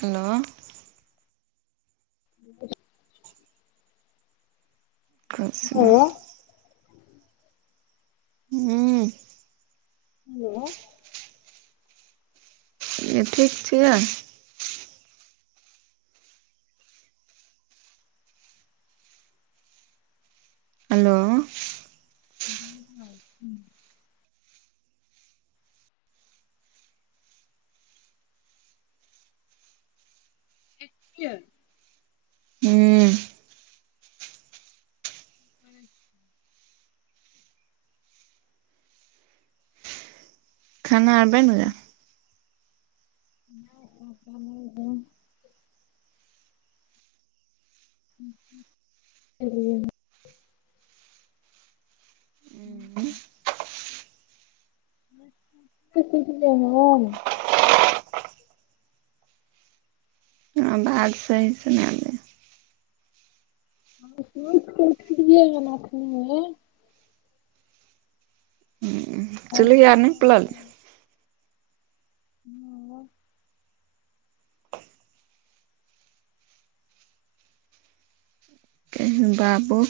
hello ह [inaudible] कुछ नहि हेलो हूँ हेलो ई ठीक छियै हेलो [inaudible] ठीक छीयै हूँ हँ खाना आर बनि गेल नहि [inaudible] हूँ गेल सब कुछ बनि गेल आवाज सही से नै आबैय हम सुतके उठलिय हन अखनी चुल्ही आर निप ललियै हूँ केहन बाबू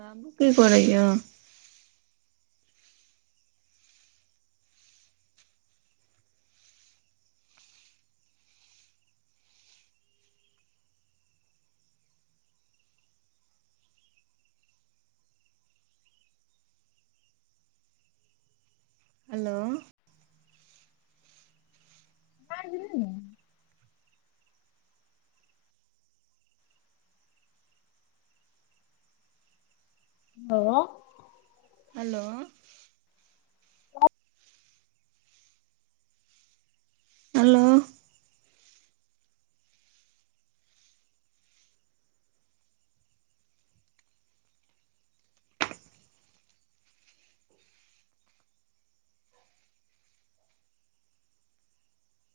बाबू की करैय हेलो आइ भेलै नऽ हेलो हेलो हेलो